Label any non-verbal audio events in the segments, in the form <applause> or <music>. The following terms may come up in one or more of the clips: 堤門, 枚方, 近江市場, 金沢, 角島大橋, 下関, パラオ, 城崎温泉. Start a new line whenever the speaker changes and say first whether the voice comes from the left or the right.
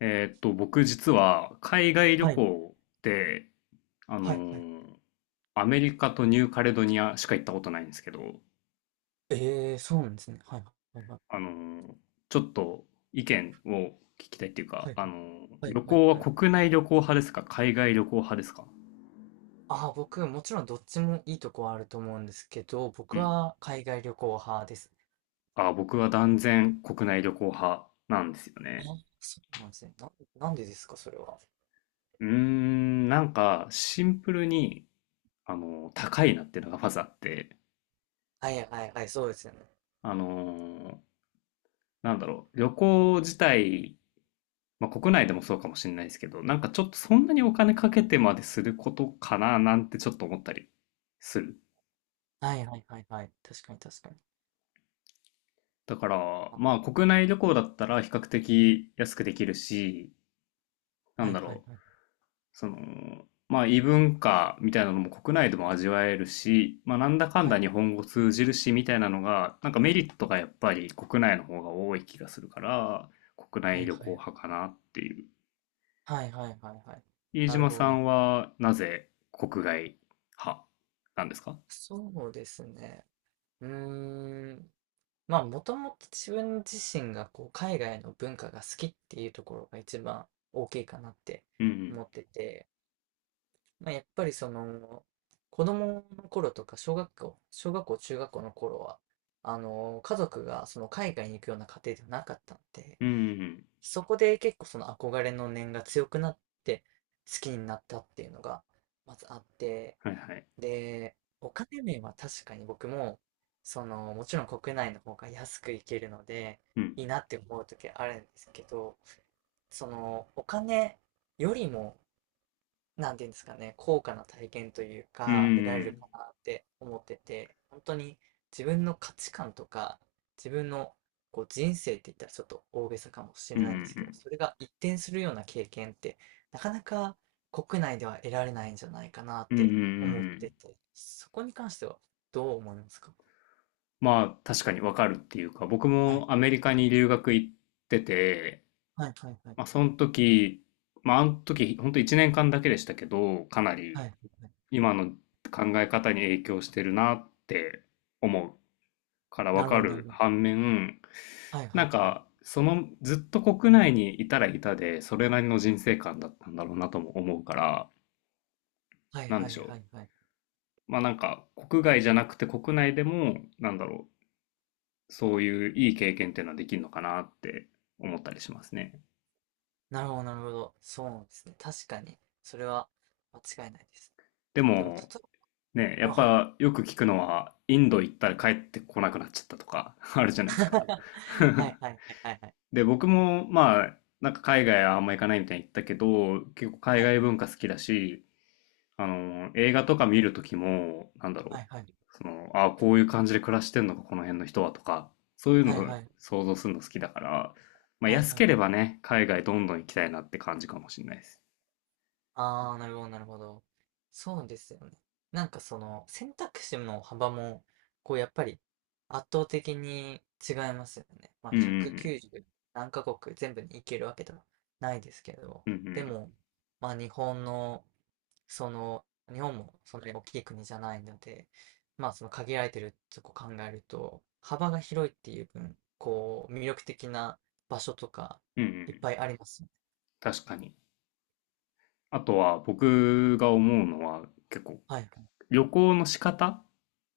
left: 僕実は海外旅
right: はい。
left: 行ってあの
right: はいはい。
left: ーアメリカとニューカレドニアしか行ったことないんですけど、
right: ええ、そうなんですね。はいはいはい。
left: あのーちょっと意見を聞きたいっていうか、
right: はいはい。はい
left: 旅
right: はい
left: 行は
right: はい。
left: 国内旅行派ですか海外旅行派ですか？
right: ああ、僕、もちろんどっちもいいとこはあると思うんですけど、
left: う
right: 僕
left: ん。
right: は海外旅行派です。
left: あ、僕は断然国内旅行派なんですよ
right: あ
left: ね。
right: あ、そうなんですね。なんでですか、それは。
left: うーん、なんかシンプルに、あの高いなっていうのがまずあって、
right: はいはいはい、そうですよね。
left: あのなんだろう、旅行自体まあ、国内でもそうかもしれないですけど、なんかちょっとそんなにお金かけてまですることかななんてちょっと思ったりする。
right: はいはいはいはい。確かに確かに。
left: だか
right: あ
left: ら、ま
right: ー、
left: あ国内旅行だったら比較的安くできるし、な
right: は
left: ん
right: い
left: だ
right: はい
left: ろう、
right: はい。
left: その、まあ異文化みたいなのも国内でも味わえるし、まあなんだかん
right: は
left: だ
right: い。
left: 日本語通じるしみたいなのが、なんかメリットがやっぱり国内の方が多い気がするから、国
right: は
left: 内
right: い
left: 旅
right: は
left: 行
right: い。
left: 派かなっていう。
right: はいはいはいはい。
left: 飯
right: なる
left: 島
right: ほ
left: さ
right: どな。
left: んはなぜ国外派なんですか？
right: そうですね。うーん。まあ、もともと自分自身がこう海外の文化が好きっていうところが一番大きいかなって
left: うん
right: 思ってて、まあ、やっぱりその子供の頃とか小学校、中学校の頃は、あの、家族がその海外に行くような家庭ではなかったんで、
left: うん。うんうんうん。
right: そこで結構その憧れの念が強くなって好きになったっていうのがまずあって、
left: はいはい。
right: で、お金面は確かに僕も、その、もちろん国内の方が安く行けるので、
left: うん。
right: いいなって思う時あるんですけど、その、お金よりもなんていうんですかね、高価な体験という
left: うん
right: か、得ら
left: う
right: れる
left: ん
right: かなって思ってて、本当に自分の価値観とか、自分のこう人生って言ったらちょっと大げさかもし
left: う
right: れ
left: ん。うんう
right: ないん
left: ん
right: です
left: う
right: けど、
left: ん。
right: それが一転するような経験って、なかなか国内では得られないんじゃないか
left: うんうんうんはいはいうんうんうんうんうんうん
right: なって思っ
left: うんう
right: て
left: ん、
right: て、そこに関してはどう思いますか？
left: まあ、確かにわかるっていうか、僕
right: は
left: も
right: い、
left: アメリカに留学行ってて、
right: はい、はい、はい。
left: まあ、その時、まあ、あの時、本当と1年間だけでしたけど、かな
right: は
left: り
right: い、はい。
left: 今の考え方に影響してるなって思うからわ
right: なる
left: か
right: ほど、なる
left: る
right: ほど。
left: 反面、
right: はい、は
left: なん
right: い、はい。
left: か、その、ずっと国内にいたらいたで、それなりの人生観だったんだろうなとも思うから、
right: はい、
left: なん
right: は
left: でし
right: い、
left: ょ
right: は
left: う。
right: い、はい。
left: まあなんか国外じゃなくて国内でも、なんだろう、そういういい経験っていうのはできるのかなって思ったりしますね。
right: なるほど、なるほど。そうなんですね。確かに。それは間違いないです。
left: で
right: でも、例
left: も、
right: え
left: ね、や
right: ば、
left: っ
right: あ、はいはい。
left: ぱよく聞くのは、インド行ったら帰ってこなくなっちゃったとか <laughs>、あるじゃないですか。
right: <laughs> はい
left: <laughs>
right: はいはいはいはい。
left: で、僕もまあ、なんか海外はあんま行かないみたいに言ったけど、結構海
right: はい
left: 外
right: はい。
left: 文化好きだし、あの、映画とか見るときも、なんだろ
right: はいはい。
left: う。その、ああ、こういう感じで暮らしてんのか、この辺の人はとか、そういう
right: は
left: の
right: い
left: を
right: はい。
left: 想像するの好きだから、まあ
right: はい
left: 安
right: は
left: け
right: い。
left: ればね、海外どんどん行きたいなって感じかもしれないです。
right: ああ、なるほど、なるほど。そうですよね。なんかその選択肢の幅も、こうやっぱり圧倒的に違いますよね。まあ
left: うんうん
right: 190何カ国全部に行けるわけではないですけど、
left: うん。うんう
right: で
left: ん。
right: も、まあ日本のその、日本もそんなに大きい国じゃないので、まあその限られてるとこ考えると、幅が広いっていう分、こう、魅力的な場所とか、
left: うんう
right: いっ
left: ん。
right: ぱいありますよね。
left: 確かに。あとは僕が思うのは結構
right: はいはい。
left: 旅行の仕方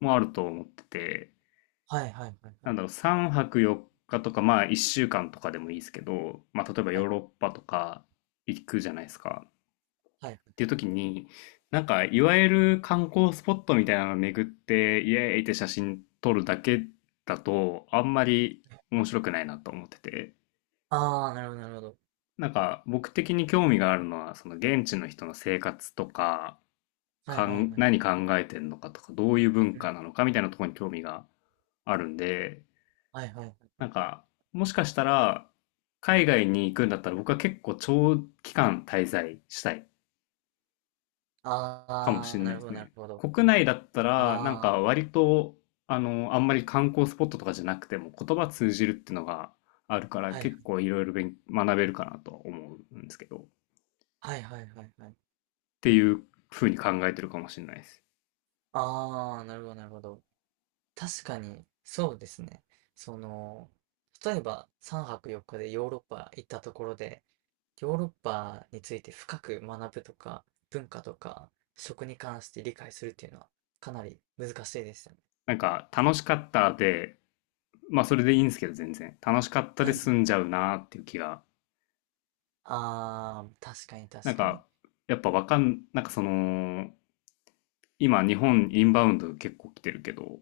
left: もあると思ってて、
right: はいはいはいは
left: な
right: い。
left: んだろう、3泊4日とか、まあ1週間とかでもいいですけど、まあ例えば
right: は
left: ヨー
right: い
left: ロッパとか行くじゃないですか。
right: はい
left: っ
right: は
left: てい
right: い
left: う時に、なんか、いわゆる観光スポットみたいなのを巡って、イエーイって写真撮るだけだと、あんまり
right: はい。
left: 面白くないなと思ってて、
right: ああー、なるほどなるほど。
left: なんか、僕的に興味があるのは、その現地の人の生活とか、
right: は
left: か
right: いはい
left: ん、
right: はい。
left: 何考えてんのかとか、どういう文
right: うん。
left: 化なのかみたいなところに興味があるんで、
right: はいはいはい。
left: なんか、もしかしたら、海外に行くんだったら僕は結構長期間滞在したい
right: あ
left: かもしれ
right: あ、
left: な
right: な
left: い
right: る
left: で
right: ほ
left: す
right: どなる
left: ね。
right: ほど。
left: 国内だったら、なん
right: あ
left: か
right: あ、
left: 割と、あの、あんまり観光スポットとかじゃなくても言葉通じるっていうのがあるから
right: はい
left: 結構いろいろ勉学べるかなとは思うんですけど、っ
right: はいはいはいはい。
left: ていうふうに考えてるかもしれないです。
right: ああ、なるほどなるほど。確かに、そうですね。その、例えば3泊4日でヨーロッパ行ったところで、ヨーロッパについて深く学ぶとか、文化とか、食に関して理解するっていうのは、かなり難しいですよね。
left: なんか楽しかったで、まあそれでいいんですけど全然。楽しかった
right: は
left: で
right: い。
left: 済んじゃうなっていう気が。
right: ああ、確かに
left: な
right: 確
left: ん
right: かに。
left: か、やっぱわかん、なんかその、今日本インバウンド結構来てるけど、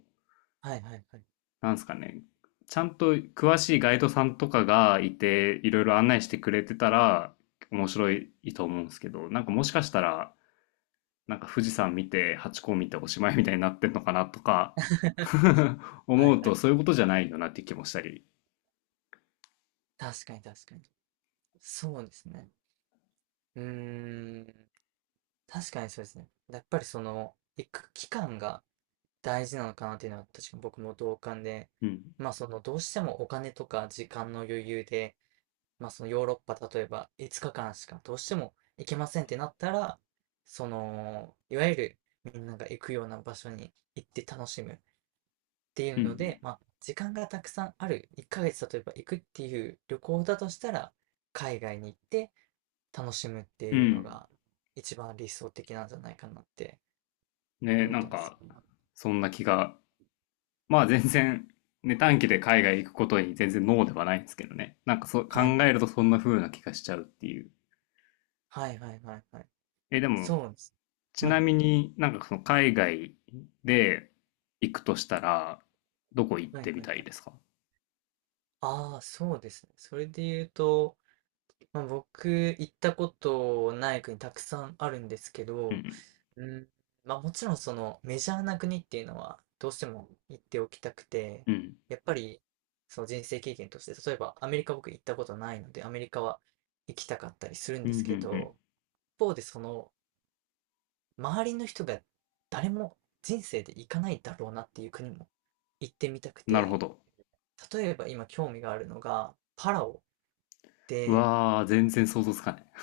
right: はいはいはい。
left: なんですかね、ちゃんと詳しいガイドさんとかがいて、いろいろ案内してくれてたら、面白いと思うんですけど、なんかもしかしたら、なんか富士山見て、ハチ公見ておしまいみたいになってんのかなとか、
right: <laughs>
left: <laughs>
right: はい
left: 思う
right: は
left: と
right: い。
left: そういうことじゃないよなって気もしたり。
right: 確かに確かに。そうですね。うーん。確かにそうですね。やっぱりその、行く期間が大事なのかなっていうのは確かに僕も同感で、
left: うん。
right: まあそのどうしてもお金とか時間の余裕で、まあそのヨーロッパ例えば5日間しかどうしても行けませんってなったら、その、いわゆるみんなが行くような場所に行って楽しむって
left: う
right: いうので、
left: ん、
right: まあ時間がたくさんある1ヶ月例えば行くっていう旅行だとしたら、海外に行って楽しむって
left: うん。う
right: いうの
left: ん。
right: が一番理想的なんじゃないかなって
left: ね、
right: 思っ
left: な
right: た
left: ん
right: んです
left: か、
right: よ。
left: そんな気が。まあ全然、ね、短期で海外行くことに全然ノーではないんですけどね。なんかそう、考
right: はい。
left: えるとそんな風な気がしちゃうっていう。
right: はいはいはいはい。
left: え、でも、
right: そうなんです。
left: ち
right: は
left: な
right: い。
left: みになんかその海外で行くとしたら、どこ行っ
right: はい
left: てみ
right: はい
left: た
right: は
left: いで
right: い。
left: すか？
right: ああ、そうですね。それで言うと、まあ、僕、行ったことない国たくさんあるんですけ
left: う
right: ど、
left: ん。
right: うん、まあもちろんそのメジャーな国っていうのはどうしても行っておきたくて、
left: うん。
right: やっぱりその人生経験として、例えばアメリカ僕行ったことないので、アメリカは行きたかったりするん
left: うん。
right: で
left: うん。う
right: す
left: んう
right: け
left: ん、
right: ど、一方でその周りの人が誰も人生で行かないだろうなっていう国も行ってみたく
left: なるほ
right: て、
left: ど。
right: 例えば今興味があるのが、パラオ
left: う
right: で、
left: わー、全然想像つかない。<laughs>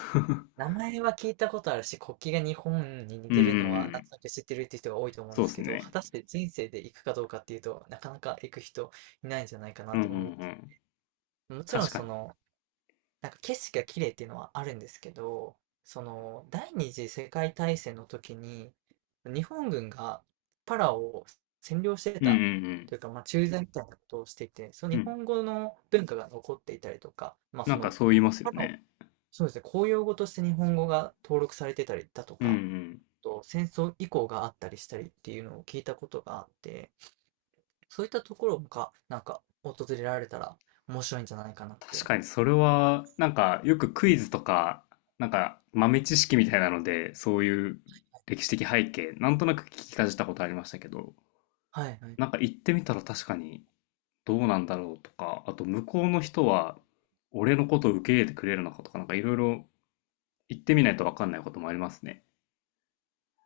right: 名前は聞いたことあるし、国旗が日本に似
left: うんう
right: て
left: んう
right: るのは、なん
left: ん。
right: となく知ってるっていう人が多いと思うん
left: そ
right: で
left: うで
right: す
left: す
right: けど、果
left: ね。
right: たして人生で行くかどうかっていうとなかなか行く人いないんじゃないかな
left: う
right: っ
left: んう
right: て
left: んう
right: 思って。
left: ん。
right: もちろん
left: 確か
right: そ
left: に。
right: の、なんか景色が綺麗っていうのはあるんですけど、その第二次世界大戦の時に日本軍がパラオを占領して
left: うんう
right: たと
left: ん
right: いうか、まあ、駐在みたいなことをしていて、その
left: うん。う
right: 日
left: ん。
right: 本語の文化が残っていたりとか、まあ、
left: な
right: そ
left: んか
right: の
left: そう言いますよ
right: パラオ、
left: ね。
right: そうですね、公用語として日本語が登録されてたりだと
left: うんう
right: か、
left: ん。
right: あと戦争以降があったりしたりっていうのを聞いたことがあって、そういったところがなんか訪れられたら面白いんじゃないかなっ
left: 確
right: て。
left: かにそれは、なんかよくクイズとか、なんか豆知識みたいなので、そういう歴史的背景、なんとなく聞きかじったことありましたけど、
right: はいはい。
left: なんか行ってみたら確かにどうなんだろうとか、あと向こうの人は俺のことを受け入れてくれるのかとか、なんかいろいろ行ってみないと分かんないこともありますね。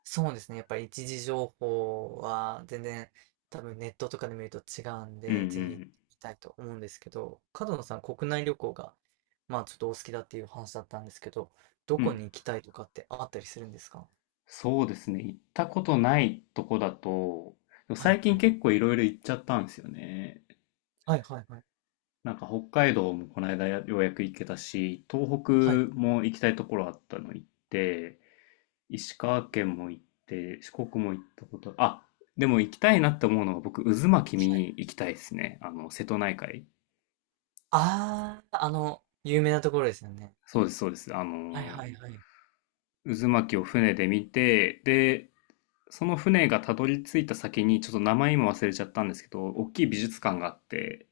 right: そうですね。やっぱり一次情報は全然多分ネットとかで見ると違うん
left: うんう
right: で、ぜひ行
left: ん。
right: きたいと思うんですけど、角野さん国内旅行がまあちょっとお好きだっていう話だったんですけど、ど
left: う
right: こ
left: ん。
right: に行きたいとかってあったりするんですか？
left: そうですね。行ったことないとこだと、でも
right: はい
left: 最
right: は
left: 近
right: い。
left: 結構いろいろ行っちゃったんですよね。
right: はいはいはい。
left: なんか北海道もこの間ようやく行けたし、東北
right: はい。
left: も行きたいところあったの行って、石川県も行って、四国も行ったこと、あ、でも行きたいなって思うのが僕、渦巻き見
right: はい。
left: に行きたいですね。あの、瀬戸内海。
right: ああ、あの、有名なところですよね。
left: そうです、そうです。あ
right: はい
left: の
right: はいはい。
left: 渦巻きを船で見て、で、その船がたどり着いた先に、ちょっと名前今忘れちゃったんですけど、大きい美術館があって、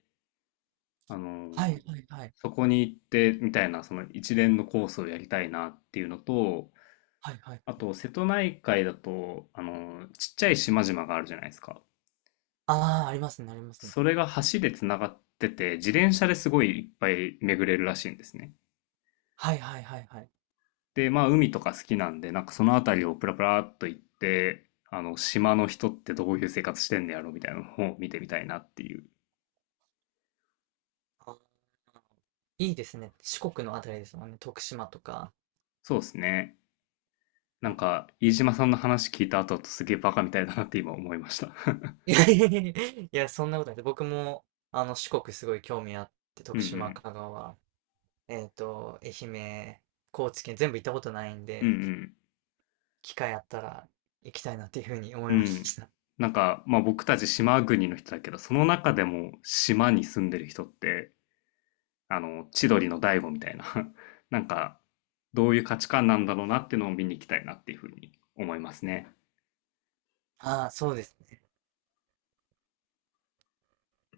left: あの
right: はいはいはい。
left: そこに行ってみたいな、その一連のコースをやりたいなっていうのと、
right: はいはいはい。
left: あと、瀬戸内海だと、あのちっちゃい島々があるじゃないですか。
right: ああ、ありますね、ありますね。
left: それが橋でつながってて、自転車ですごいいっぱい巡れるらしいんですね。
right: はいはいはいはい
left: で、まあ海とか好きなんで、なんかその辺りをプラプラっと行って、あの、島の人ってどういう生活してんのやろみたいなのを見てみたいなっていう。
right: はいはいはいはいああありますねありますねはいはいはいはい、あー、いいですね。四国のあたりですもんね。徳島とか。
left: そうですね。なんか、飯島さんの話聞いた後だとすげえバカみたいだなって今思いました。<laughs>
right: いやいやいやいや、そんなことない。僕も、あの、四国すごい興味あって、
left: うん
right: 徳
left: う
right: 島、
left: ん。
right: 香川、えっと、愛媛、高知県全部行ったことないん
left: う
right: で、
left: ん
right: 機会あったら行きたいなっていうふうに思
left: うん。
right: い
left: う
right: ま
left: ん。
right: した。
left: なんか、まあ僕たち島国の人だけど、その中でも島に住んでる人ってあの、千鳥の大悟みたいな、<laughs> なんか、どういう価値観なんだろうなっていうのを見に行きたいなっていうふうに思いますね。
right: <laughs> ああ、そうです。